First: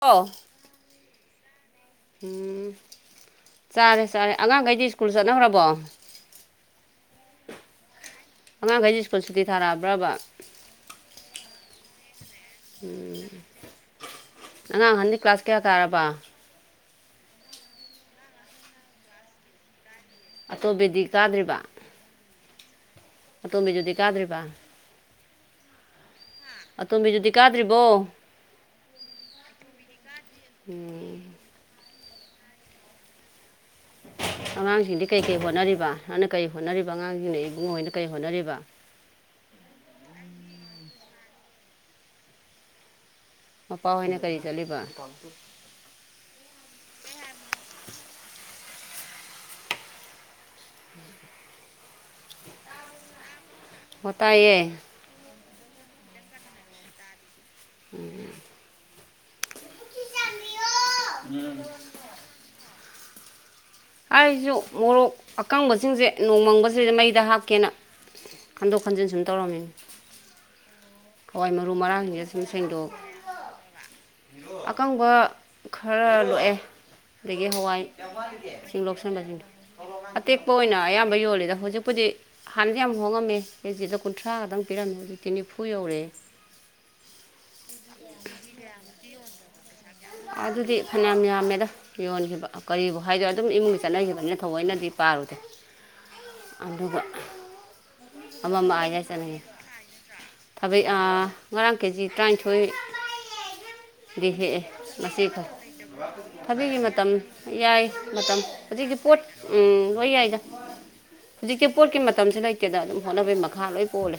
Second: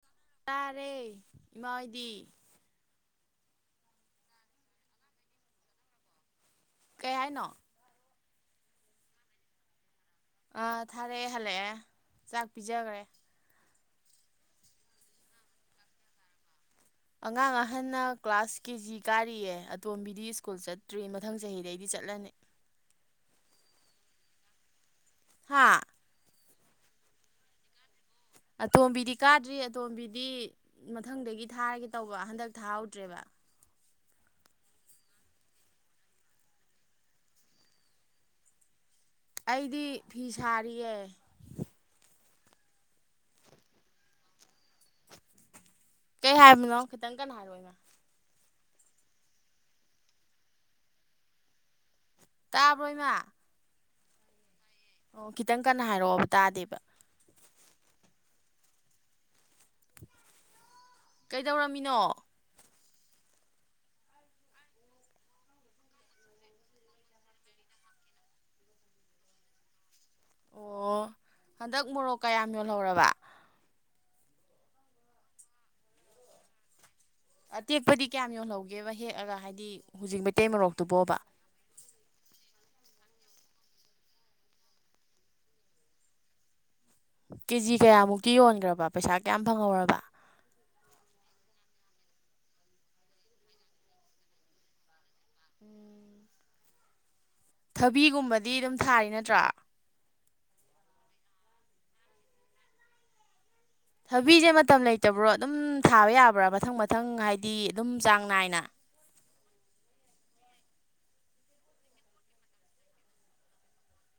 ꯑꯣ ꯇꯥꯔꯦ ꯏꯃꯥ ꯍꯣꯏꯗꯤ ꯎꯝ ꯆꯥꯔꯦ ꯆꯥꯔꯦ ꯑꯉꯥꯡꯈꯩꯗꯤ ꯁ꯭ꯀꯨꯜ ꯆꯠꯅꯈ꯭ꯔꯕꯣ ꯀꯩ ꯍꯥꯏꯅꯣ ꯑꯉꯥꯡ ꯈꯩꯗꯤ ꯁ꯭ꯀꯨꯜ ꯁꯨꯇꯤ ꯊꯥꯔꯛ ꯑꯕ꯭ꯔꯕ ꯑꯥ ꯊꯥꯔꯛꯑꯦ ꯍꯜꯂꯛꯑꯦ ꯆꯥꯛ ꯄꯤꯖꯒ꯭ꯔꯦ ꯑꯉꯥꯡ ꯑꯍꯟꯗꯤ ꯀ꯭ꯂꯥꯁ ꯀꯌꯥ ꯀꯥꯔꯕ ꯑꯉꯥꯡ ꯑꯍꯟꯅ ꯀ꯭ꯂꯥꯁ ꯀꯦ ꯖꯤ ꯀꯥꯔꯤꯌꯦ ꯑꯇꯣꯝꯕꯤꯗꯤ ꯁ꯭ꯀꯨꯜ ꯆꯠꯇ꯭ꯔꯤ ꯑꯇꯣꯝꯕꯤꯗꯤ ꯃꯊꯪ ꯀꯥꯗ꯭ꯔꯤꯕ ꯆꯍꯤꯗꯩ ꯒꯤ ꯆꯠꯂꯅꯤ ꯑꯇꯣꯝꯕꯤꯗꯨꯗꯤ ꯀꯥꯗ꯭ꯔꯤꯕ ꯍꯥꯥ ꯑꯇꯣꯝꯕꯤꯗꯨꯗꯤ ꯀꯥꯗ꯭ꯔꯤꯕꯣ ꯑꯇꯣꯝꯕꯤꯗꯤ ꯀꯥꯗ꯭ꯔꯤ ꯑꯇꯣꯝꯕꯤꯗꯤ ꯎꯝ ꯃꯊꯪꯗꯒꯤ ꯊꯥꯔꯒꯦ ꯇꯧꯕ ꯍꯟꯗꯛ ꯊꯥꯍꯧꯗ꯭ꯔꯦꯕ ꯑꯉꯥꯡꯁꯤꯡꯗꯤ ꯀꯩꯀꯩ ꯍꯣꯠꯅꯔꯤꯕ ꯅꯪꯅ ꯀꯩ ꯍꯣꯠꯅꯔꯤꯕ ꯑꯉꯥꯡꯁꯤꯡꯅ ꯏꯕꯨꯡꯉꯣ ꯍꯣꯏꯅ ꯀꯩ ꯍꯣꯠꯅꯔꯤꯕ ꯑꯩꯗꯤ ꯐꯤ ꯁꯥꯔꯤꯌꯦ ꯃꯄꯥ ꯍꯣꯏꯅ ꯀꯔꯤ ꯆꯠꯂꯤꯕ ꯀꯩ ꯍꯥꯏꯕꯅꯣ ꯈꯤꯇꯪ ꯀꯟꯅ ꯍꯥꯏꯔꯛꯑꯣ ꯏꯃꯥ ꯇꯥꯕ꯭ꯔꯣ ꯏꯃꯥ ꯍꯣ ꯇꯥꯏꯌꯦ ꯑꯣ ꯈꯤꯇꯪ ꯀꯟꯅ ꯍꯥꯏꯔꯛꯑꯣꯕ ꯇꯥꯗꯦꯕ ꯎꯝ ꯀꯩꯗꯧꯔꯝꯃꯤꯅꯣ ꯍꯥꯏꯔꯤꯁꯨ ꯃꯣꯔꯣꯛ ꯑꯀꯪꯕꯁꯤꯡꯁꯦ ꯅꯣꯡꯃꯪꯕꯁꯤꯗ ꯃꯩꯗ ꯍꯥꯞꯀꯦꯅ ꯈꯟꯗꯣꯛ ꯈꯟꯖꯤꯟ ꯁꯨꯝ ꯇꯧꯔꯝꯃꯤ ꯑꯣ ꯍꯟꯗꯛ ꯃꯣꯔꯣꯛ ꯃꯔꯥꯡꯁꯤꯡꯁꯦ ꯁꯨꯝ ꯀꯌꯥꯝ ꯁꯦꯡꯗꯣꯛ ꯌꯣꯜꯍꯧꯔꯕ ꯑꯀꯪꯕ ꯈꯔ ꯂꯣꯛꯑꯦ ꯑꯗꯒꯤ ꯍꯋꯥꯏ ꯑꯇꯦꯛꯄꯗꯤ ꯀꯌꯥꯝ ꯁꯤꯡ ꯌꯣꯜꯍꯧꯒꯦꯕ ꯍꯦꯛꯑꯒ ꯂꯧꯁꯟꯕꯁꯤꯡ ꯍꯥꯏꯗꯤ ꯍꯧꯖꯤꯛ ꯑꯇꯦꯛꯄ ꯃꯩꯇꯩ ꯑꯣꯏꯅ ꯑꯌꯥꯝꯕ ꯃꯔꯣꯛꯇꯨꯕꯣꯕ ꯌꯣꯜꯂꯤꯗ ꯍꯧꯖꯤꯛꯄꯨꯗꯤ ꯍꯥꯟꯅꯗꯤ ꯌꯥꯝ ꯍꯣꯡꯉꯝꯃꯦ ꯀꯦꯖꯤꯗ ꯀꯨꯟꯊ꯭ꯔꯥꯒꯗꯪ ꯄꯤꯔꯝꯃꯦ ꯍꯧꯖꯤꯛꯇꯤ ꯅꯤꯐꯨ ꯌꯧꯔꯦ ꯀꯦꯖꯤ ꯀꯌꯥꯃꯨꯛꯛꯇꯤ ꯌꯣꯟꯈ꯭ꯔꯕ ꯄꯩꯁꯥ ꯀꯌꯥꯝ ꯐꯪꯍꯧꯔꯕ ꯑꯗꯨꯗꯤ ꯐꯅꯌꯥꯝ ꯌꯥꯝꯃꯦꯗ ꯌꯣꯟꯈꯤꯕ ꯀꯔꯤꯕꯨ ꯍꯥꯏꯗꯣꯏ ꯑꯗꯨꯝ ꯏꯃꯨꯡꯒꯤ ꯆꯠꯅꯈꯤꯕꯅꯤꯅ ꯊꯑꯣꯏꯅꯗꯤ ꯄꯥꯔꯨꯗꯦ ꯑꯗꯨꯒ ꯊꯕꯤꯒꯨꯝꯕꯗꯤ ꯑꯃ ꯑꯗꯨꯝ ꯊꯥꯔꯤ ꯅꯠꯇ꯭ꯔꯥ ꯊꯥꯕꯩ ꯉꯔꯥꯡ ꯀꯦꯖꯤ ꯇꯔꯥꯅꯤꯊꯣꯏ ꯗꯤ ꯊꯕꯤꯁꯦ ꯍꯦꯛꯑꯦ ꯃꯇꯝ ꯃꯁꯤ ꯂꯩꯇꯕ꯭ꯔꯣ ꯐꯩ ꯑꯗꯨꯝ ꯊꯥꯕ ꯌꯥꯕ꯭ꯔꯥ ꯃꯊꯪ ꯊꯕꯤꯒꯤ ꯃꯇꯝ ꯃꯊꯪ ꯍꯥꯏꯗꯤ ꯌꯥꯏ ꯑꯗꯨꯝ ꯆꯥꯡ ꯃꯇꯝ ꯅꯥꯏꯅ ꯍꯧꯖꯤꯛꯇꯤ ꯄꯣꯠ ꯎꯝ ꯂꯣꯏ ꯌꯥꯏꯗ ꯍꯧꯖꯤꯛꯀꯤ ꯄꯣꯠꯀꯤ ꯃꯇꯝꯁ ꯂꯩꯇꯦ ꯀꯦꯗ ꯑꯗꯨꯝ ꯍꯣꯠꯅꯕꯩ ꯃꯈꯥ ꯂꯣꯏ ꯄꯣꯜꯂꯦ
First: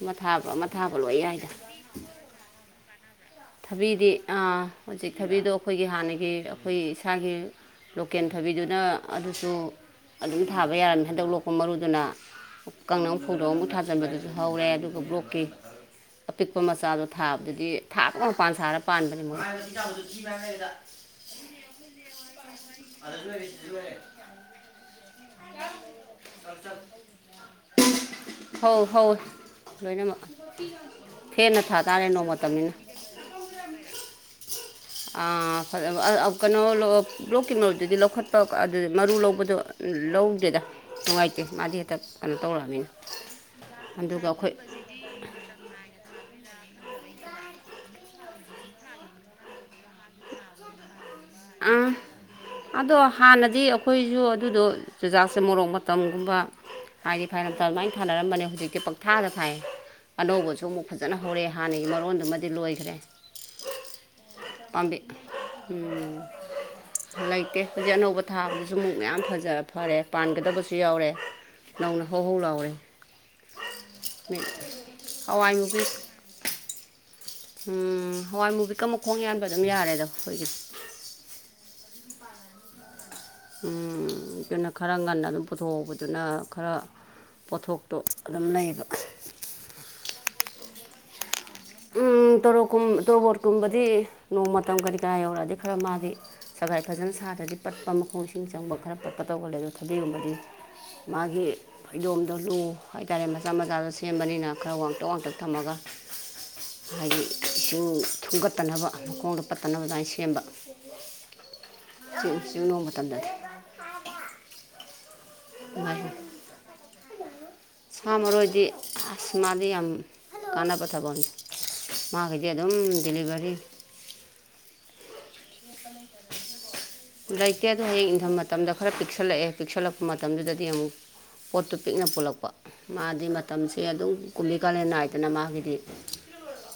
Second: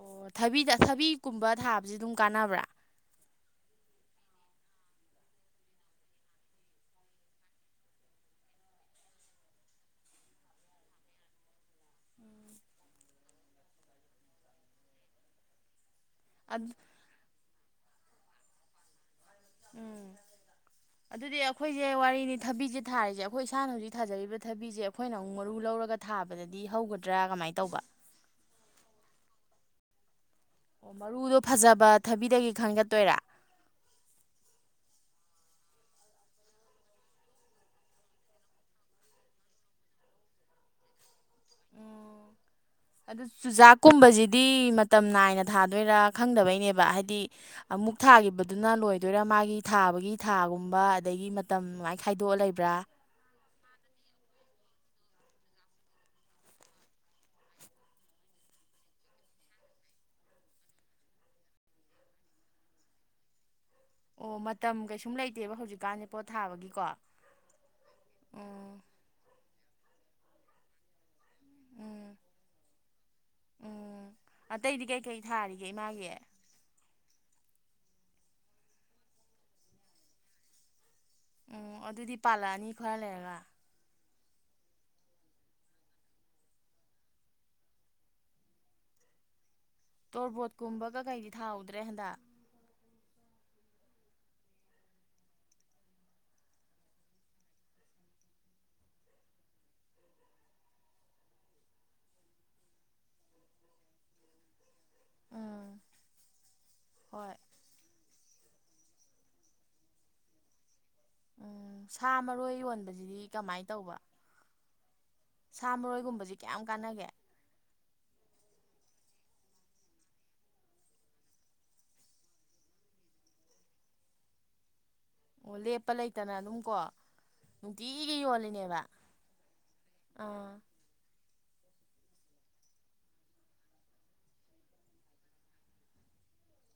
ꯑꯃ ꯊꯥꯕ ꯑꯃ ꯊꯥꯕ ꯂꯣꯏ ꯌꯥꯏꯗ ꯍꯧ ꯑꯗꯨꯝ ꯀꯥꯟꯅꯕ꯭ꯔꯥ ꯊꯕꯤꯗꯤ ꯍꯧꯖꯤꯛ ꯊꯕꯤꯗꯣ ꯑꯩꯈꯣꯏꯒꯤ ꯍꯥꯟꯅꯒꯤ ꯑꯩꯈꯣꯏ ꯏꯁꯥꯒꯤ ꯂꯣꯀꯦꯜ ꯊꯕꯤꯗꯨꯅ ꯑꯗꯨꯁꯨ ꯑꯗꯨꯝ ꯊꯥꯕ ꯌꯥꯔꯅꯤ ꯍꯟꯗꯛ ꯂꯣꯛꯄ ꯃꯔꯨꯗꯨꯅ ꯀꯥꯡ ꯐꯧꯗꯣꯛ ꯑꯃꯨꯛ ꯊꯥꯖꯤꯟꯕꯗꯨꯁꯨ ꯍꯧꯔꯦ ꯑꯗꯨꯒ ꯕ꯭ꯂꯣꯛꯀꯤ ꯑꯄꯤꯛꯄ ꯃꯆꯥꯗꯣ ꯊꯥꯕꯗꯨꯗꯤ ꯊꯥ ꯑꯃ ꯃꯄꯥꯟ ꯁꯥꯔ ꯄꯥꯟꯕꯅꯦ ꯃꯣꯏ ꯑꯗꯨꯗꯤ ꯑꯩꯈꯣꯏꯁꯦ ꯋꯥꯔꯤꯅꯤ ꯊꯕꯤꯁꯦ ꯊꯥꯔꯤꯁꯦ ꯑꯩꯈꯣꯏ ꯏꯁꯥꯅ ꯍꯧꯖꯤꯛ ꯊꯥꯖꯔꯤꯕ ꯊꯕꯤꯁꯦ ꯑꯩꯈꯣꯏꯅ ꯑꯃꯨꯛ ꯃꯔꯨ ꯂꯧꯔꯒ ꯊꯥꯕꯗꯗꯤ ꯍꯧꯒꯗ꯭ꯔꯥ ꯀꯃꯥꯏꯅ ꯇꯧꯕ ꯐꯧ ꯍꯧꯋꯦ ꯂꯣꯏꯅꯃꯛ ꯑꯣ ꯃꯔꯨꯗꯣ ꯐꯦꯟꯅ ꯊꯥ ꯐꯖꯕ ꯇꯥꯔꯦ ꯅꯣꯡ ꯊꯕꯤꯗꯒꯤ ꯃꯇꯝꯅꯤꯅ ꯈꯟꯒꯠꯇꯣꯏꯔꯥ ꯑꯥ ꯐ ꯀꯅꯣ ꯂ ꯕ꯭ꯂꯣꯛꯀꯤꯩꯅꯣꯗꯨꯗꯤ ꯂꯧꯈꯠꯄ ꯑꯗꯨꯗꯤ ꯃꯔꯨ ꯂꯧꯕꯗꯣ ꯂꯧꯗꯦꯗ ꯅꯨꯡꯉꯥꯏꯇꯦ ꯃꯥꯗꯤ ꯍꯦꯛꯇ ꯀꯩꯅꯣ ꯇꯧꯔꯛꯑꯅꯤꯅ ꯑꯗꯨꯒ ꯑꯩꯈꯣꯏ ꯇꯝ ꯅꯥꯏꯅ ꯊꯥꯗꯣꯏꯔꯥ ꯈꯪꯗꯕꯩꯅꯦꯕ ꯍꯥꯏꯗꯤ ꯑꯃꯨꯛ ꯊꯥꯒꯤꯈꯤꯕꯗꯨꯅ ꯂꯣꯏꯗꯣꯏꯔ ꯃꯥꯒꯤ ꯊꯥꯕꯒꯤ ꯊꯥꯒꯨꯝꯕ ꯑꯗꯒꯤ ꯃꯇꯝ ꯑ ꯑꯗꯨꯃꯥꯏꯅ ꯈꯥꯏꯗꯣꯛꯑ ꯂꯩꯕ꯭ꯔꯥ ꯑꯗꯣ ꯍꯥꯟꯅꯗꯤ ꯑꯩꯈꯣꯏꯁꯨ ꯑꯗꯨꯗꯣ ꯆꯨꯖꯥꯛꯁꯦ ꯃꯣꯔꯣꯛ ꯃꯇꯝꯒꯨꯝꯕ ꯍꯥꯏꯗꯤ ꯐꯔꯅ ꯑꯗꯨꯃꯥꯏꯅ ꯊꯥꯅꯔꯝꯕꯅꯦ ꯍꯧꯖꯤꯛꯀꯤ ꯄꯪꯊꯥꯗ ꯐꯥꯏ ꯑꯅꯧꯕꯁꯨ ꯑꯃꯨꯛ ꯐꯖꯅ ꯍꯧꯔꯛꯑꯦ ꯍꯥꯟꯅꯒꯤ ꯃꯔꯣꯟꯗꯨꯃꯗꯤ ꯂꯣꯏꯈ꯭ꯔꯦ ꯑꯣ ꯃ ꯄꯥꯝꯕꯤ ꯎꯝ ꯊꯥꯕꯒꯤꯀꯣ ꯂꯩꯇꯦ ꯍꯧꯖꯤꯛ ꯑꯅꯧꯕ ꯎꯝ ꯊꯥꯕꯗꯨꯁꯨ ꯑꯃꯨꯛ ꯃꯌꯥꯝ ꯐꯖ ꯐꯔꯦ ꯄꯥꯟꯒꯗꯕꯁꯨ ꯌꯥꯎꯔꯦ ꯅꯧꯅ ꯎꯝ ꯍꯧꯍꯧ ꯂꯥꯎꯔꯦ ꯎꯝ ꯃꯤ ꯑꯇꯩꯗꯤ ꯀꯩꯀꯩ ꯍꯋꯥꯏ ꯊꯥꯔꯤꯒꯦ ꯃꯨꯒꯁ ꯏꯃꯥꯒꯤ ꯎꯝ ꯍꯋꯥꯏ ꯃꯨꯕꯤꯛꯀ ꯃꯈꯣꯡ ꯌꯥꯟꯕ ꯑꯗꯨꯝ ꯌꯥꯔꯦꯗꯣ ꯑꯩꯈꯣꯏꯒꯤ ꯎꯝ ꯑꯗꯨꯗꯤ ꯄꯥꯜꯂꯛꯑꯅꯤ ꯈꯔ ꯂꯩꯔꯒ ꯎꯝ ꯑꯗꯨꯅ ꯈꯔ ꯉꯟꯅ ꯑꯗꯨꯝ ꯄꯨꯊꯣꯛꯧꯕꯗꯨꯅ ꯈꯔ ꯄꯣꯠꯊꯣꯛꯇꯣ ꯑꯗꯨꯝ ꯂꯩꯕ ꯇꯣꯔꯕꯣꯠꯀꯨꯝꯕꯒ ꯀꯩꯗꯤ ꯊꯥꯍꯧꯗ꯭ꯔꯦ ꯍꯟꯗꯛ ꯀ ꯇꯣꯔꯕꯣꯠ ꯀꯨꯝꯕꯗꯤ ꯅꯣꯡ ꯃꯇꯝ ꯀꯔꯤ ꯀꯔꯥ ꯌꯧꯔꯛꯑꯗꯤ ꯈꯔ ꯃꯥꯗꯤ ꯁꯒꯥꯏ ꯐꯖꯅ ꯁꯥꯗ꯭ꯔꯗꯤ ꯄꯠꯄ ꯃꯈꯣꯡ ꯏꯁꯤꯡ ꯆꯪꯕ ꯈꯔ ꯄꯠꯄ ꯇꯧꯒꯜꯂꯦ ꯑꯗꯣ ꯈꯗꯤꯒꯨꯝꯕꯗꯤ ꯃꯥꯒꯤ ꯐꯩꯗꯣꯝꯗꯣ ꯂꯨ ꯍꯥꯏꯇꯥꯔꯦ ꯃꯆꯥ ꯃꯆꯥꯗ ꯁꯦꯝꯕꯅꯤꯅ ꯈꯔ ꯋꯥꯡꯇꯛ ꯋꯥꯡꯇꯛ ꯎꯝ ꯊꯝꯃꯒ ꯍꯥꯏꯗꯤ ꯍꯣꯏ ꯏꯁꯤꯡ ꯊꯨꯡꯒꯠꯇꯅꯕ ꯃꯈꯣꯡꯗ ꯄꯠꯇꯅꯕ ꯑꯗꯨꯃꯥꯏꯅ ꯁꯦꯝꯕ ꯎꯝ ꯁꯥ ꯆꯤꯡ ꯃꯔꯣꯏ ꯆꯤꯡ ꯅꯣꯡ ꯌꯣꯟꯕꯁꯤꯗꯤ ꯃꯇꯝꯗꯗꯤ ꯀꯃꯥꯏꯅ ꯇꯧꯕ ꯁꯥ ꯑꯗꯨꯃꯥꯏꯅ ꯃꯔꯣꯏꯒꯨꯝꯕꯁꯤ ꯀꯌꯥꯝ ꯀꯥꯟꯅꯒꯦ ꯁꯥ ꯃꯔꯣꯏꯗꯤ ꯑꯁ ꯃꯥꯗꯤ ꯌꯥꯝ ꯀꯥꯟꯅꯕ ꯊꯕꯛꯅꯤ ꯃꯥꯒꯤꯗꯤ ꯑꯗꯨꯝ ꯗꯦꯂꯤꯚꯔꯤ ꯑꯣ ꯂꯦꯞꯄ ꯂꯩꯇꯅ ꯑꯗꯨꯝ ꯀꯣ ꯂꯩꯇꯦ ꯑꯗꯣ ꯍꯌꯦꯡ ꯅꯨꯡꯇꯤꯒꯤ ꯏꯪꯊꯝ ꯃꯇꯝꯗ ꯌꯣꯜꯂꯤꯅꯦꯕ ꯈꯔ ꯄꯤꯛꯁꯜꯂꯛꯑꯦ ꯄꯤꯛꯁꯜꯂꯛꯄ ꯑꯥ ꯃꯇꯝꯗꯨꯗꯗꯤ ꯑꯃꯨꯛ ꯄꯣꯠꯇꯨ ꯄꯤꯛꯅ ꯄꯨꯜꯂꯛꯄ ꯃꯥꯗꯤ ꯃꯇꯝꯁꯦ ꯑꯗꯨꯝ ꯀꯨꯝꯕꯤ ꯀꯥꯂꯦꯟꯅꯥꯏꯗꯅ ꯃꯥꯒꯤꯗꯤ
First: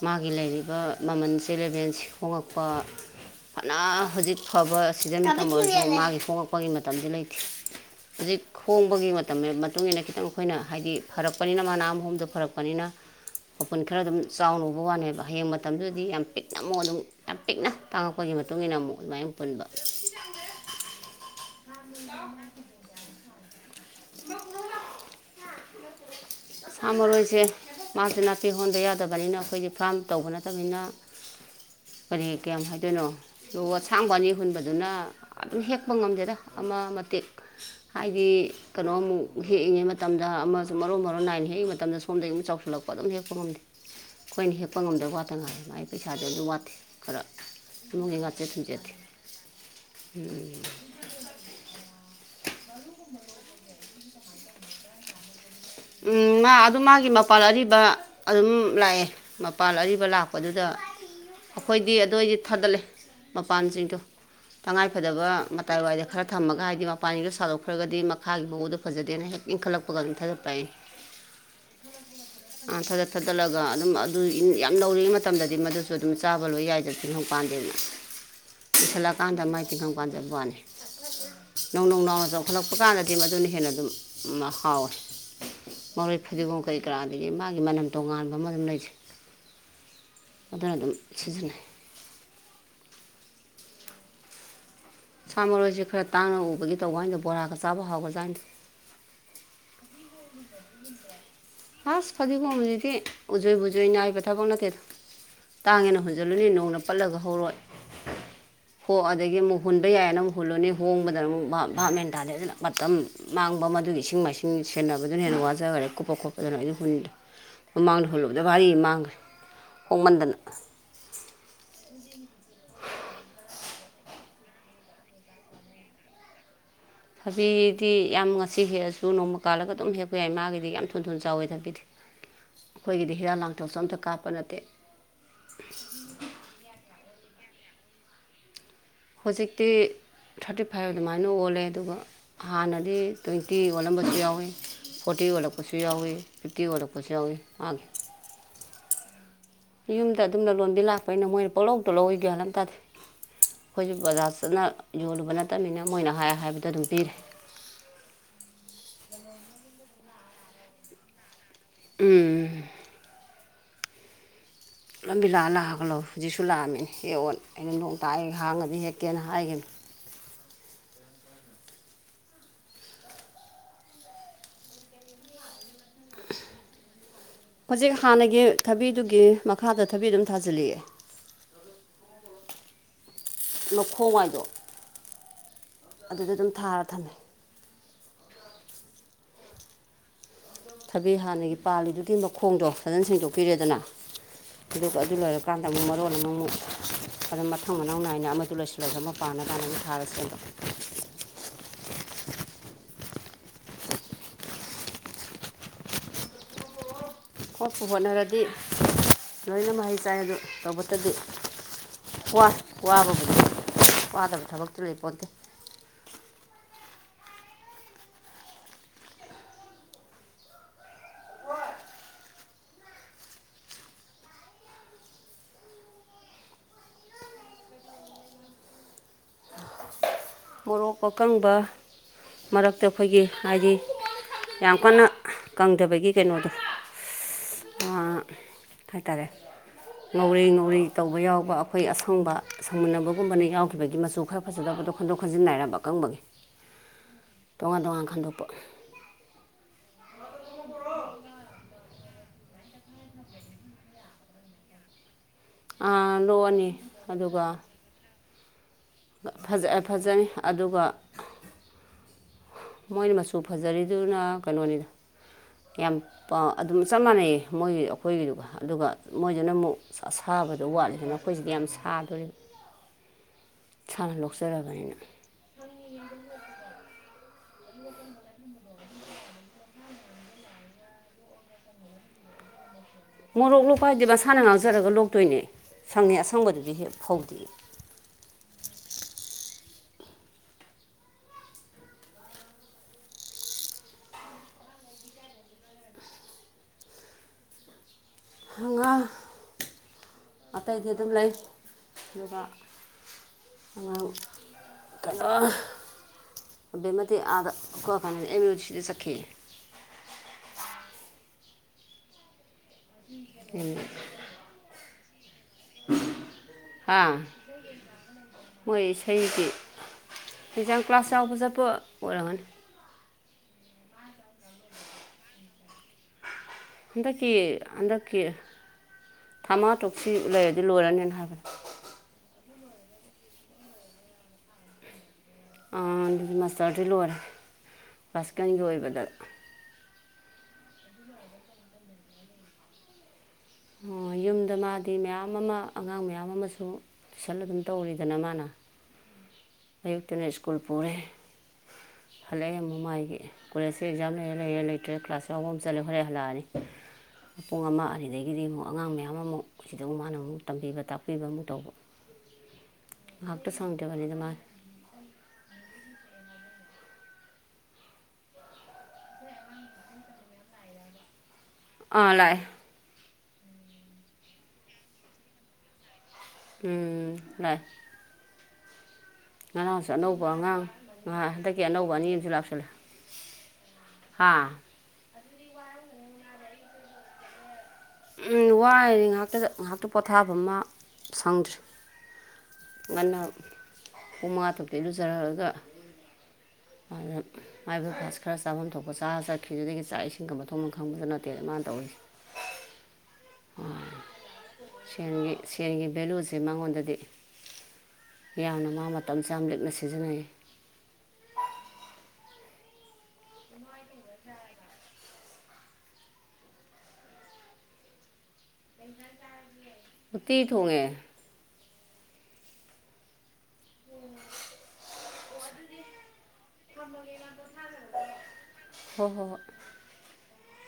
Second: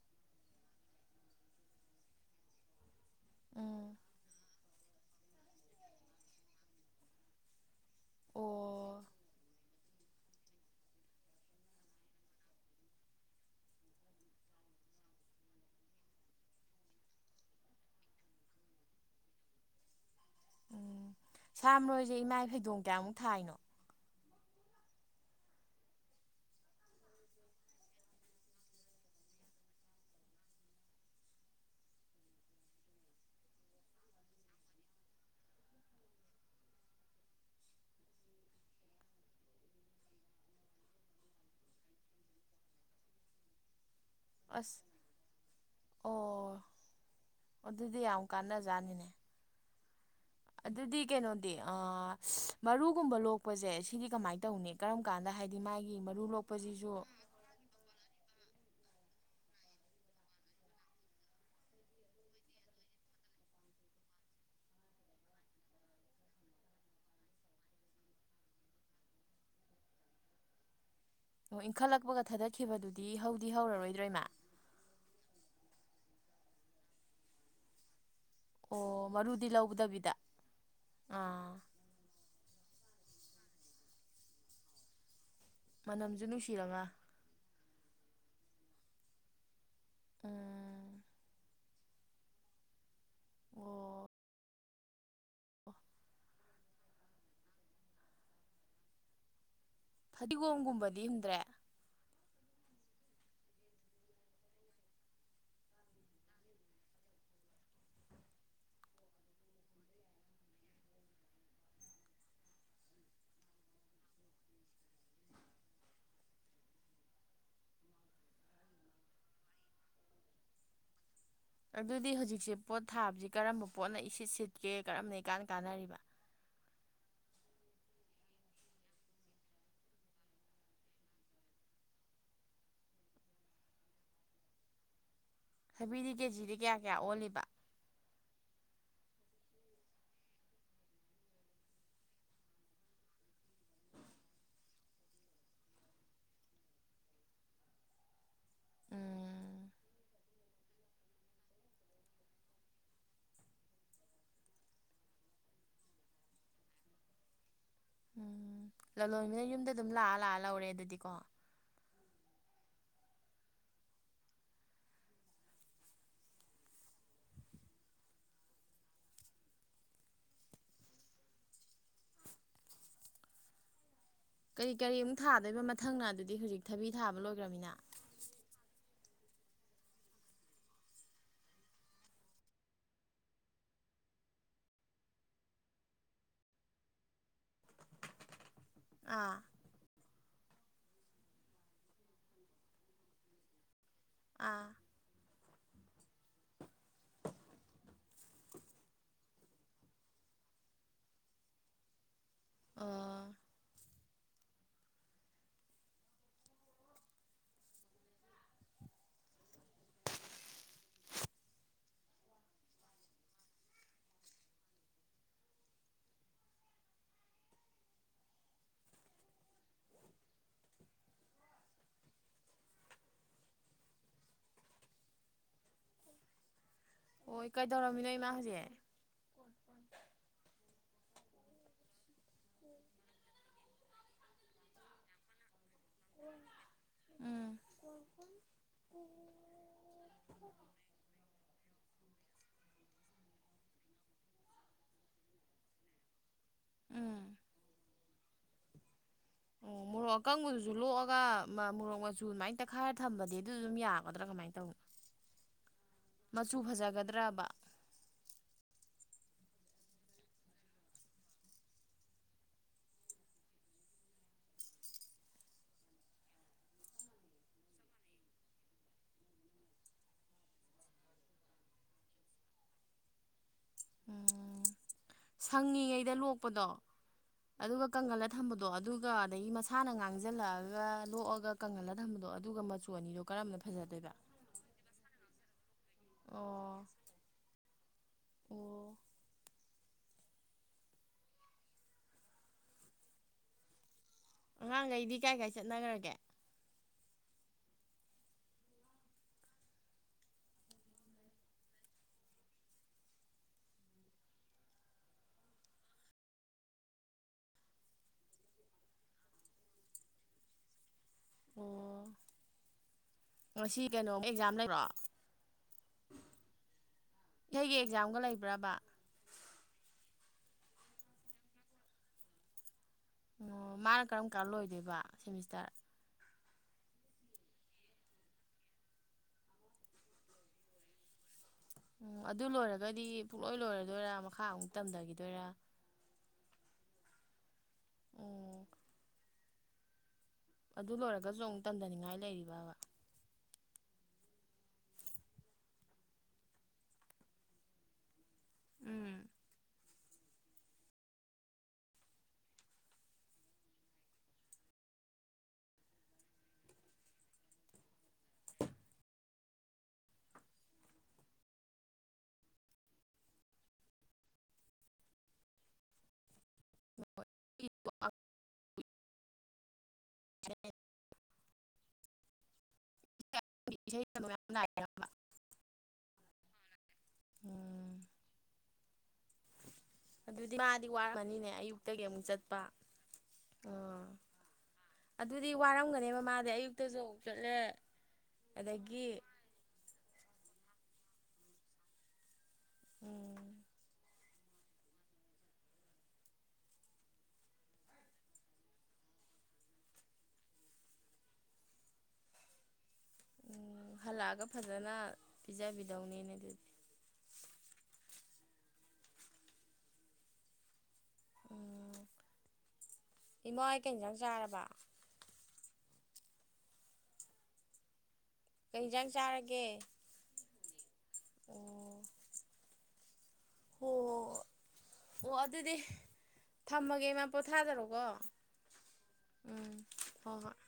ꯃꯥꯒꯤ ꯂꯩꯔꯤꯕ ꯃꯃꯜꯁꯦꯂꯦꯕꯦꯜꯁꯤ ꯍꯣꯉꯛꯄ ꯎꯝ ꯐꯅ ꯍꯧꯖꯤꯛ ꯑꯐꯕ ꯁꯤꯗꯟ ꯃꯇꯝ ꯑꯣꯏꯔꯁꯨ ꯃꯥꯒꯤ ꯍꯣꯡꯂꯛꯄꯒꯤ ꯃꯇꯝꯗꯤ ꯂꯩꯇꯦ ꯍꯧꯖꯤꯛ ꯑꯣ ꯈꯣꯡꯕꯒꯤ ꯃꯇꯝ ꯃꯇꯨꯡ ꯏ ꯃꯇꯨꯡꯏꯟꯅ ꯈꯤꯇꯪ ꯑꯩꯈꯣꯏꯅ ꯍꯥꯏꯗꯤ ꯐꯔꯛꯄꯅꯤꯅ ꯃꯅꯥ ꯑꯨꯝꯗ ꯐꯔꯛꯄꯅꯤꯅ ꯃꯄꯨꯟ ꯈꯔ ꯑꯗꯨꯝ ꯆꯥꯎꯅ ꯎꯕ ꯋꯥꯅꯦꯕ ꯍꯌꯦꯡ ꯃꯇꯝꯗꯨꯗꯗꯤ ꯌꯥꯝ ꯄꯤꯛꯅ ꯑꯃꯨꯛ ꯑꯗꯨꯝ ꯌꯥꯝ ꯄꯤꯛꯅ ꯇꯥꯡꯉꯛꯄ ꯑꯩꯈꯣꯏꯒꯤ ꯃꯇꯨꯡ ꯏꯟꯅ ꯑꯃꯨꯛ ꯑꯗꯨꯃꯥꯏꯅ ꯄꯨꯟꯕ ꯎꯝ ꯁꯥꯝꯔꯣꯏꯁꯦ ꯏꯃꯥ ꯐꯩꯗꯣꯡ ꯀꯌꯥꯃꯨꯛ ꯊꯥꯏꯅꯣ ꯁꯥ ꯃꯥꯔꯣꯏꯁꯦ ꯃꯥꯁ ꯅꯥꯄꯤ ꯍꯧꯍꯟꯕ ꯌꯥꯗꯕꯅꯤꯅ ꯑꯩꯈꯣꯏꯒꯤ ꯐꯥꯝ ꯇꯧꯕ ꯅꯠꯇꯕꯅꯤꯅ ꯀꯔꯤ ꯀꯌꯥꯝ ꯍꯥꯏꯗꯣꯏꯅꯣ ꯑꯗꯨꯒ ꯑꯁꯥꯡꯕ ꯑꯅꯤ ꯍꯨꯟꯕꯗꯨꯅ ꯑꯗꯨꯝ ꯍꯦꯛꯄ ꯉꯝꯗꯦꯗ ꯑꯃ ꯃꯇꯦꯛ ꯍꯥꯏꯗꯤ ꯀꯩꯅꯣ ꯑꯃꯨꯛ ꯍꯦꯛꯏꯉꯩ ꯃꯇꯝꯗ ꯑꯃꯁꯨ ꯃꯔꯨ ꯃꯔꯨ ꯅꯥꯏꯟ ꯍꯦꯛꯏꯤ ꯃꯇꯝꯗ ꯁꯣꯝꯗꯒꯤ ꯑꯃꯨꯛ ꯆꯥꯎꯁꯤꯜꯂꯛꯄ ꯑꯗꯨꯝ ꯍꯦꯛꯄ ꯉꯝꯗꯦ [inaudible] [unintelligible] ꯑꯩꯈꯣꯏꯅ ꯍꯦꯛꯄ ꯑꯁ ꯉꯝꯗꯕ ꯋꯥꯇ ꯉꯥꯏ ꯃꯥꯏꯗꯤ ꯄꯩꯁꯥꯗꯤ ꯑꯗꯨꯝ ꯑꯣ ꯋꯥꯠꯇꯦ ꯈꯔ ꯑꯗꯨꯗꯤ ꯏꯃꯨꯡꯒꯤ ꯌꯥꯝ ꯉꯥꯆꯦꯠ ꯊꯨꯝꯆꯦꯠꯇꯤ ꯀꯥꯟꯅꯖꯥꯠꯅꯤꯅꯦ ꯎꯝ ꯑꯗꯨꯗꯤ ꯀꯩꯅꯣꯗꯤ ꯑꯥ ꯃꯔꯨꯒꯨꯝꯕ ꯂꯣꯛꯄꯁꯦ ꯁꯤꯗꯤ ꯀꯃꯥꯏꯅ ꯇꯧꯅꯤ ꯀꯔꯝ ꯀꯥꯟꯗ ꯍꯥꯏꯗꯤ ꯃꯥꯒꯤ ꯃꯔꯨ ꯎꯝ ꯃꯥ ꯑꯗꯨ ꯂꯣꯛꯄꯁꯤꯁꯨ ꯃꯥꯒꯤ ꯃꯄꯥꯜ ꯑꯔꯤꯕ ꯑꯗꯨꯝ ꯂꯥꯛꯑꯦ ꯃꯄꯥꯥꯟ ꯑꯔꯤꯕ ꯂꯥꯛꯄꯗꯨꯗ ꯑꯩꯈꯣꯏꯗꯤ ꯑꯗꯨ ꯑꯩꯗꯤ ꯊꯥꯗꯠꯂꯦ ꯃꯄꯥꯟꯁꯤꯡꯗꯣ ꯇꯉꯥꯏꯐꯗꯕ ꯃꯇꯥꯏ ꯋꯥꯏꯗ ꯈꯔ ꯊꯝꯃꯒ ꯍꯥꯏꯗꯤ ꯃꯄꯥꯟꯗ ꯁꯥꯗꯣꯛꯈ꯭ꯔꯒꯗꯤ ꯃꯈꯥꯒꯤ ꯃꯎꯗꯣ ꯐꯖꯗꯦꯅ ꯍꯦꯛ ꯏꯟꯈꯠꯂꯛꯄꯒ ꯑꯗꯨꯝ ꯊꯥꯒꯠꯄꯥ ꯑꯩ ꯏꯟꯈꯠꯂꯛꯄꯒ ꯑꯥ ꯊꯥꯗꯠꯈꯤꯕꯗꯨꯗꯤ ꯊꯥꯗꯠ ꯍꯧꯗꯤ ꯊꯥꯗꯠꯂꯒ ꯑꯗꯨꯝ ꯑꯗꯨ ꯍꯧꯔꯔꯣꯏꯗ꯭ꯔꯣꯏꯃ ꯌꯥꯝ ꯅꯧꯔꯤꯉꯩ ꯃꯇꯝ ꯃꯇꯝꯗꯗꯤ ꯃꯗꯨꯁꯨ ꯑꯗꯨꯝ ꯆꯥꯕ ꯂꯣꯏ ꯌꯥꯏꯗꯅ ꯇꯤꯪꯈꯡ ꯄꯥꯟꯗꯦꯗꯅ ꯑꯣ ꯂꯤꯁꯜꯂꯛꯀꯥꯟꯗ ꯃꯔꯨꯗꯤ ꯃꯥꯏ ꯇꯤꯟꯈꯡ ꯂꯧꯗꯕꯤꯗ ꯄꯥꯟꯖꯕ ꯋꯥꯅꯤ ꯑꯥ ꯅꯧ ꯅꯧ ꯅꯧꯅ ꯆꯥꯎꯈꯠꯂꯛꯄ ꯀꯥꯟꯗꯗꯤ ꯃꯗꯨꯅ ꯍꯦꯟꯅ ꯑꯗꯨꯝ ꯍꯥꯎꯋꯦ ꯃꯔꯣꯏ ꯃꯅꯝꯁꯨ ꯐꯗꯤꯒꯣꯝ ꯀꯔꯤ ꯅꯨꯡꯁꯤꯔꯒ ꯀꯔꯥꯥ ꯑꯗꯒꯤ ꯃꯥꯒꯤ ꯃꯅꯝ ꯇꯣꯉꯥꯟꯕ ꯑꯃ ꯑꯗꯨꯝ ꯂꯩꯁꯦ ꯑꯗꯨꯅ ꯑꯗꯨꯝ ꯎꯝ ꯁꯤꯖꯤꯟꯅꯩ ꯑꯣ ꯁꯥ ꯃꯔꯣꯏꯁꯦ ꯈꯔ ꯇꯥꯡꯅ ꯎꯕꯒꯤ ꯇꯧꯕ ꯍꯥꯏꯅꯤꯗ ꯕꯣꯔꯥꯒ ꯆꯥꯕꯥ ꯍꯥꯥꯎꯒꯖꯥꯠꯅꯤꯗ ꯑꯁꯤ ꯐꯗꯤꯒꯣꯝꯒꯨꯝꯕꯗꯤ ꯍꯨꯟꯗ꯭ꯔꯦ ꯑꯁ ꯐꯗꯤꯒꯣꯝꯖꯤꯗꯤ ꯎꯖꯣꯏ ꯕꯨꯖꯣꯏ ꯅꯥꯏꯕꯥ ꯊꯕꯛ ꯅꯠꯇꯦꯗ ꯇꯥꯡꯉꯦꯅ ꯍꯨꯟꯖꯤꯜꯂꯨꯅꯦ ꯅꯣꯡꯅ ꯄꯠꯂꯒ ꯍꯧꯔꯣꯏ ꯍꯣ ꯑꯗꯒꯤ ꯑꯃꯨꯛ ꯍꯨꯟꯕ ꯌꯥꯏꯅ ꯑꯃꯨꯛ ꯍꯨꯜꯂꯨꯅꯤ ꯍꯣꯡꯕꯗꯅ ꯑꯃꯨꯛ ꯚꯥꯞꯃꯦꯟ ꯇꯥꯗꯦ ꯑꯗꯨꯅ ꯃꯇꯝ ꯃꯥꯡꯕ ꯃꯗꯨꯒꯤ ꯏꯁꯤꯡ ꯃꯥꯏꯁꯤꯡ ꯁꯦꯟꯅꯕꯗ ꯑꯗꯨꯅ ꯍꯦꯟꯅ ꯋꯥꯖꯈꯔꯦ ꯀꯨꯞꯄ ꯈꯣꯠꯄꯗꯨꯅ ꯑꯩꯩꯅ ꯍꯨꯟꯗꯦ ꯃꯃꯥꯡꯗ ꯍꯨꯜꯂꯨꯕꯗ ꯥꯚꯥꯔꯤꯃꯥ ꯃꯥꯡꯈ꯭ꯔꯦ ꯍꯣꯡꯃꯟꯗꯅ ꯑꯗꯨꯗꯤ ꯍꯧꯖꯤꯛꯁꯦ ꯄꯣꯠ ꯊꯥꯕꯁꯤ ꯀꯔꯝꯕ ꯄꯣꯠꯅ ꯏꯁꯤꯠ ꯁꯤꯠꯀꯦ ꯀꯔꯝꯕꯅ ꯢꯀꯥꯟ ꯀꯥꯟꯅꯔꯤꯕ ꯊꯕꯤꯗꯤ ꯌꯥꯝ ꯉꯁꯤ ꯍꯦꯛꯑꯁꯨ ꯅꯣꯡꯃ ꯀꯥꯜꯂꯒ ꯑꯗꯨꯝ ꯍꯦꯛꯄ ꯌꯥꯏ ꯃꯥꯒꯤꯗꯤ ꯌꯥꯝ ꯊꯨꯅ ꯊꯨꯅ ꯆꯥꯎꯋꯦ ꯊꯕꯤꯗꯤ ꯑꯈꯣꯏꯒꯤꯗꯤ ꯍꯤꯗꯥ ꯂꯥꯡꯊꯛꯁꯨ ꯑꯝꯇ ꯀꯥꯞꯄ ꯅꯠꯇꯦ ꯊꯕꯤꯗꯤ ꯀꯦꯖꯤꯗ ꯀꯌꯥ ꯀꯌꯥ ꯑꯣꯜꯂꯤꯕ ꯍꯧꯖꯤꯛꯇꯤ ꯊꯥꯔꯇꯤ ꯐꯥꯏꯚ ꯑꯗꯨꯃꯥꯏꯅ ꯑꯣꯜꯂꯦ ꯑꯗꯨꯒ ꯍꯥꯟꯅꯗꯤ ꯇ꯭ꯋꯦꯟꯇꯤ ꯑꯣꯜꯂꯝꯕꯁꯨ ꯌꯥꯎꯋꯤ ꯐꯣꯔꯇꯤ ꯑꯣꯜꯂꯛꯄꯁꯨ ꯌꯥꯎꯏꯤ ꯐꯤꯐꯇꯤ ꯑꯣꯜꯂꯛꯄꯁꯨ ꯌꯥꯎꯏ ꯃꯥꯦ ꯎꯝ ꯌꯨꯝꯗ ꯑꯗꯨꯝꯅ ꯂꯣꯟꯗꯤ ꯂꯥꯛꯄꯅꯤꯩꯅ ꯃꯣꯏꯅ ꯄꯣꯛꯂꯧꯗꯣ ꯂꯧꯏꯒꯦ ꯍꯜꯂꯝ ꯇꯥꯗꯗꯤ ꯑꯩꯈꯣꯏꯁꯨ ꯕꯖꯥꯔ ꯆꯠꯅ ꯌꯣꯜꯂꯨꯕ ꯅꯠꯇꯕꯅꯤꯅ ꯃꯣꯏꯅ ꯍꯥꯏ ꯍꯥꯏꯕꯗ ꯑꯗꯨꯝ ꯄꯤꯔꯦ ꯎꯝ ꯂꯂꯣꯟꯕꯅ ꯌꯨꯝꯗ ꯑꯗꯨꯝ ꯂꯥꯛꯑ ꯂꯥꯛꯑ ꯂꯧꯔꯦ ꯑꯗꯨꯗꯤ ꯀꯣ ꯎꯝ ꯎꯝ ꯂꯝꯕꯤ ꯂꯥꯛ ꯂꯥꯛꯑꯒ ꯂꯧ ꯍꯧꯖꯤꯛꯁꯨ ꯂꯥꯛꯑꯝꯃꯤꯅꯦ ꯍꯦꯛꯑꯣꯅ ꯑꯩꯅ ꯅꯣꯡ ꯇꯥꯏ ꯍꯥꯡꯉꯗꯤ ꯍꯦꯛꯀꯦꯅ ꯍꯥꯏꯒꯤꯝꯅꯦ ꯀꯔꯤ ꯀꯔꯤ ꯑꯃꯨꯛ ꯊꯥꯗꯣꯏꯕ ꯃꯊꯪꯅ ꯑꯗꯨꯗꯤ ꯍꯧꯖꯤꯛ ꯊꯕꯤ ꯊꯥꯕ ꯂꯣꯏꯒ꯭ꯔꯝꯅꯤꯅ ꯍꯧꯖꯤꯛ ꯍꯥꯟꯅꯒꯤ ꯊꯕꯤꯗꯨꯒꯤ ꯃꯈꯥꯗ ꯊꯕꯤ ꯑꯗꯨꯝ ꯊꯥꯖꯤꯜꯂꯤ ꯃꯈꯣꯡꯋꯥꯏꯗꯣ ꯑꯗꯨꯗ ꯑꯗꯨꯝ ꯊꯥꯔ ꯊꯝꯃꯦ ꯑꯥ ꯊꯕꯤ ꯍꯥꯟꯅꯒꯤ ꯄꯥꯜꯂꯤꯗꯨꯒꯤ ꯃꯈꯣꯡꯗꯣ ꯐꯖꯅ ꯁꯦꯡꯗꯣꯛꯄꯤꯔꯦꯗꯅ ꯑꯥ ꯑꯗꯨꯒ ꯑꯗꯨ ꯂꯣꯏꯔꯀꯥꯟꯗ ꯑꯃꯨꯛ ꯃꯔꯣꯟ ꯑꯃ ꯃꯨꯛ ꯑꯗꯨꯝ ꯃꯊꯪ ꯃꯅꯥꯎ ꯅꯥꯏꯅ ꯑꯃꯗꯨ ꯂꯣꯏꯁꯤꯜꯂꯁꯨ ꯑꯃ ꯄꯥꯟꯅꯕꯅ ꯑꯃꯨꯛ ꯊꯥꯔ ꯁꯦꯝꯕ ꯑꯥ.... ꯍꯣꯠꯄꯨ ꯍꯣꯠꯅꯔꯗꯤ ꯂꯣꯏꯅ ꯃꯍꯩ ꯆꯥꯏ ꯑꯗꯨ ꯇꯧꯕꯇꯗꯤ ꯋꯥꯢ ꯋꯥꯕꯕꯨꯗꯤ ꯋꯥꯗꯕ ꯊꯕꯛꯇꯤ ꯂꯩꯄꯣꯟꯇꯦ ꯍꯣꯢ ꯀꯩꯗꯧꯔꯝꯃꯤꯅꯣ ꯏꯃꯥ ꯍꯧꯖꯤꯛ ꯃꯣꯔꯣꯛ ꯑꯀꯪꯕ ꯃꯔꯛꯇ ꯑꯩꯈꯣꯏꯒꯤ ꯍꯥꯏꯗꯤ ꯌꯥꯝ ꯀꯟꯅ ꯀꯪꯗꯕꯒꯤ ꯀꯩꯅꯣꯗꯣ ꯎꯝ ꯑ ꯍꯥꯏꯇꯥꯔꯦ ꯉꯧꯔꯦ ꯉꯧꯔꯦ ꯇꯧꯕ ꯌꯥꯎꯕ ꯑ ꯑꯩꯈꯣꯏꯒꯤ ꯑꯁꯪꯕ ꯁꯪꯃꯨꯟꯅꯕꯒꯨꯝꯕꯅ ꯌꯥꯎꯈꯤꯕꯒꯤ ꯃꯆꯨ ꯈꯔ ꯐꯖꯗꯕꯗꯣ ꯈꯣꯟꯗꯣꯛ ꯈꯣꯟꯟꯖꯤꯟ ꯅꯥꯢꯔꯝꯕ ꯑꯀꯪꯕꯒꯤ ꯎꯝ ꯇꯣꯉꯥꯟ ꯇꯣꯉꯥꯟ ꯈꯟꯗꯣꯛꯄ ꯑꯣ [inaudible] ꯃꯣꯔꯣꯛ ꯀꯪꯕꯗꯨꯖꯨ ꯂꯣꯛꯑꯒ ꯃꯣꯔꯣꯛ ꯃꯆꯨ ꯑꯗꯨꯃꯥꯏ ꯇꯛꯈꯥꯏꯔ ꯊꯝꯕꯗꯤ ꯑꯗꯨꯁꯨ ꯑꯗꯨꯝ ꯌꯥꯒꯗ꯭ꯔꯥ ꯀꯃꯥꯏ ꯇꯧꯅꯤ ꯑꯥ ꯃꯆꯨ ꯂꯣꯛꯑꯅꯤ ꯑꯗꯨꯒ ꯐꯖꯒꯗ꯭ꯔꯕ ꯐꯖ ꯐꯖꯅꯤ ꯑꯗꯨꯒ ꯃꯣꯏꯅ ꯃꯆꯨ ꯐꯖꯔꯤꯗꯨꯅ ꯀꯩꯅꯣꯅꯤꯗ ꯌꯥꯝ ꯥꯄ ꯑꯗꯨꯝ ꯆꯞ ꯃꯥꯟꯅꯩꯌꯦ ꯃꯣꯏꯒꯤ ꯑꯩꯈꯣꯏꯒꯤꯗꯨꯒ ꯑꯗꯨꯒ ꯃꯣꯏꯗꯨꯅ ꯑꯃꯨꯛ ꯑꯁꯥꯕꯗꯣ ꯋꯥꯠꯂꯤꯗꯅ ꯑꯩꯈꯣꯏꯁꯤꯗꯤ ꯌꯥꯝ ꯁꯥꯗꯣꯔꯤꯕ ꯢꯁꯥꯅ ꯎꯝ ꯂꯧꯆꯔꯕꯅꯤꯅ ꯁꯪꯉꯤꯉꯩꯗ ꯂꯣꯛꯄꯗꯣ ꯑꯗꯨꯒ ꯀꯪꯒꯜꯂ ꯊꯝꯕꯗꯣ ꯑꯗꯨꯒ ꯑꯗꯒꯤ ꯃꯁꯥꯅ ꯉꯥꯡꯖꯜꯂꯛꯑꯒ ꯂꯣꯛꯑꯒ ꯀꯪꯍꯜꯂꯒ ꯊꯝꯕꯗꯣ ꯑꯗꯨꯒ ꯃꯆꯨ ꯑꯅꯤꯗꯣ ꯀꯔꯝꯕꯅ ꯃꯣꯔꯣꯛ ꯂꯣꯛꯄ ꯍꯥꯏꯗꯤ ꯐꯖꯗꯣꯏꯕ ꯃꯁꯥꯅ ꯉꯥꯡꯖꯔꯒ ꯂꯣꯛꯇꯣꯏꯅꯦ ꯁꯪꯉꯦ ꯑꯁꯪꯕꯗꯨꯗꯤ ꯑꯣ ꯐꯧꯗꯦꯌꯦ ꯑꯣ.. ꯑꯉꯥꯡꯒꯩꯗꯤ ꯀꯥꯏ ꯀꯥꯏ ꯆꯠꯅꯒ꯭ꯔꯒꯦ ꯑꯉꯥꯡ ꯑꯇꯩꯗꯤ ꯑꯗꯨꯝ ꯂꯩ ꯑꯗꯨꯒ ꯑꯉꯥꯡ ꯀꯩꯅꯣ [unintelligible] ꯑꯥꯗ ꯑꯦꯝ ꯌꯨ ꯁꯤꯗ ꯆꯠꯈꯤ ꯑꯣ ꯉꯁꯤ ꯀꯩꯅꯣꯝ ꯑꯦꯛꯖꯥꯝ ꯂꯩꯕ꯭ꯔꯣ ꯍꯥ ꯁꯩꯒꯤ ꯑꯦꯛꯖꯥꯝꯒ ꯂꯩꯕ꯭ꯔꯥꯕ ꯑꯩꯗꯤ ꯑꯦꯛꯖꯥꯝ ꯀ꯭ꯂꯥꯁ ꯌꯥꯕ ꯆꯠꯄ ꯑꯣꯏꯔꯝꯒꯅꯤ ꯑꯣ ꯃꯥꯅ ꯀꯔꯝ ꯀꯥꯟ ꯂꯣꯏꯗꯣꯏꯕ ꯁꯦꯃꯤꯁꯇꯔ ꯍꯟꯗꯛꯀꯤ ꯍꯟꯗꯛꯀꯤ ꯊꯥ ꯃꯉꯥ ꯇꯔꯨꯛꯁꯤ ꯂꯩꯔꯗꯤ ꯂꯣꯏꯔꯅꯤꯅ ꯍꯥꯏꯕꯅꯤ ꯎꯝ ꯑꯗꯨ ꯂꯣꯏꯔꯒꯗꯤ ꯄꯨꯨꯡꯂꯣꯏ ꯂꯣꯏꯔꯗꯣꯏꯔꯥ ꯃꯈꯥ ꯑꯃꯨꯛ ꯇꯝꯗꯒꯤꯗꯣꯏꯔꯥ ꯑꯥ ꯃꯥꯁꯇꯔꯗꯤ ꯂꯣꯏꯔꯦ ꯎꯝ ꯀ꯭ꯂꯥꯁꯤꯀꯦꯟꯒꯤ ꯑꯣꯏꯕꯗ ꯑꯗꯨ ꯂꯣꯏꯔꯒꯖꯨ ꯑꯃꯨꯛ ꯇꯝꯗꯅꯤꯡꯉꯥꯏ ꯂꯩꯔꯤꯕꯥꯕ ꯑꯣ ꯌꯨꯝꯗ ꯃꯥꯗꯤ ꯃꯌꯥꯝ ꯑꯃ ꯑꯉꯥꯡ ꯃꯌꯥꯝ ꯑꯃꯁꯨ ꯇꯨꯏꯁꯟ ꯑꯗꯨꯝ ꯇꯧꯔꯤꯗꯅ ꯃꯥꯅ ꯎꯝ ꯑꯌꯨꯛꯇꯨꯅ ꯁ꯭ꯀꯨꯜ ꯄꯨꯔꯦ ꯍꯜꯂꯛꯑꯦ ꯑꯃꯨꯛ ꯃꯥꯒꯤ ꯀꯣꯂꯦꯖꯁꯨ ꯑꯦꯛꯖꯥꯝ ꯂꯩꯔꯦ ꯂꯩꯔꯦ ꯂꯩꯇ꯭ꯔꯦ ꯀ꯭ꯂꯥꯁ ꯌꯥꯎꯕ ꯑꯃ ꯆꯠꯂꯦ ꯍꯣꯔꯦꯟ ꯍꯜꯂꯛꯑꯅꯤ ꯄꯨꯡ ꯑꯃ ꯑꯅꯤꯗꯒꯤ ꯒꯤꯗꯤ ꯑꯃꯨꯛ ꯑꯉꯥꯡ ꯃꯌꯥꯝ ꯑꯃꯨꯛ ꯁꯤꯗ ꯃꯥꯅ ꯑꯃꯨꯛ ꯇꯝꯕꯤꯕ ꯇꯥꯛꯄꯤꯕ ꯑꯃꯨꯛ ꯇꯧꯕ ꯉꯥꯏꯍꯥꯛꯇ ꯁꯪꯗꯕꯅꯤꯗ ꯃꯥꯁꯦ [unintelligible] [inaudible] ꯑꯥ ꯂꯛꯑꯦ [unintelligible] ꯎꯝ ꯂꯩ ꯎꯝ ꯉꯔꯥꯡꯁꯨ ꯑꯅꯧꯕ ꯑꯗꯨꯗꯤ ꯑꯉꯥꯡ ꯃꯥꯗꯤ ꯉꯍ ꯋꯥꯔꯝꯃꯅꯤꯅꯦ ꯍꯟꯗꯛꯀꯤ ꯑꯅꯧꯕ ꯑꯌꯨꯛꯇꯒꯤ ꯑꯅꯤ ꯑꯃꯨꯛ ꯑꯨ ꯆꯠꯄ ꯂꯥꯞꯁꯤꯜꯂꯦ ꯑꯥ ꯍꯥꯥ ꯑꯗꯨꯗꯤ ꯋꯥꯔꯝꯒꯅꯤꯕ ꯃꯥꯗꯤ ꯑꯌꯨꯛꯇꯁꯨ ꯑꯃꯨꯛ ꯆꯠꯂꯦ ꯎꯝ ꯋꯥꯏꯅꯤ ꯑꯗꯒꯤ ꯉꯥꯏꯍꯥꯛꯇ ꯉꯥꯏꯍꯥꯛꯇ ꯄꯣꯊꯥꯕ ꯃꯥ ꯁꯪꯗ꯭ꯔꯤ ꯉꯟꯅ ꯎꯝ ꯄꯨꯡ ꯃꯉꯥ ꯇꯔꯨꯛꯇ ꯏꯔꯨꯖꯔꯒ [unintelligible] ꯃꯥꯏꯕꯨ ꯕꯦꯛꯐꯥꯁ ꯈꯔ ꯆꯥꯐꯝ ꯊꯣꯛꯄ ꯆꯥꯔ ꯆꯠꯈꯤꯗꯨꯗꯒꯤ ꯆꯥꯛ ꯏꯁꯤꯡꯒꯕ ꯃꯊꯣꯡ ꯃꯔꯝꯒ ꯈꯪꯕꯁꯨ ꯅꯠꯇꯦ ꯃꯅꯥ ꯇꯧꯔꯤꯁꯦ ꯎꯝ ꯑꯥ ꯍꯜꯂꯛꯑꯒ ꯐꯖꯅ ꯁꯦꯟꯒꯤ ꯁꯦꯟꯒꯤ ꯄꯤꯖꯕꯤꯗꯧꯅꯤꯅꯦ ꯚꯦꯂꯨꯁꯦ ꯑꯗꯨꯗꯤ ꯃꯉꯣꯟꯗꯗꯤ ꯌꯥꯝꯅ ꯃꯥ ꯃꯇꯝ ꯆꯥꯅ ꯂꯤꯛꯅ ꯁꯤꯖꯤꯟꯅꯩ ꯎꯝ ꯏꯃꯥꯍ‌ꫭꯏ ꯀꯩ ꯏꯪꯖꯥꯡ ꯆꯥꯔꯕ ꯀꯩ ꯍꯤꯡꯖꯥꯡ ꯆꯥꯔꯒꯦ ꯎꯠꯇꯤ ꯊꫭꯡꯉꯦ ꯑꯣ ꯍꯣ ꯑꯣ ꯑꯗꯨꯗꯤ ꯊꯝꯃꯒꯦ ꯏꯃꯥ ꯄꯣꯊꯥꯗꯔꯣꯀꯣ ꯎꯝ ꯍꫭ‌ꯏ ꯍꫭꯏ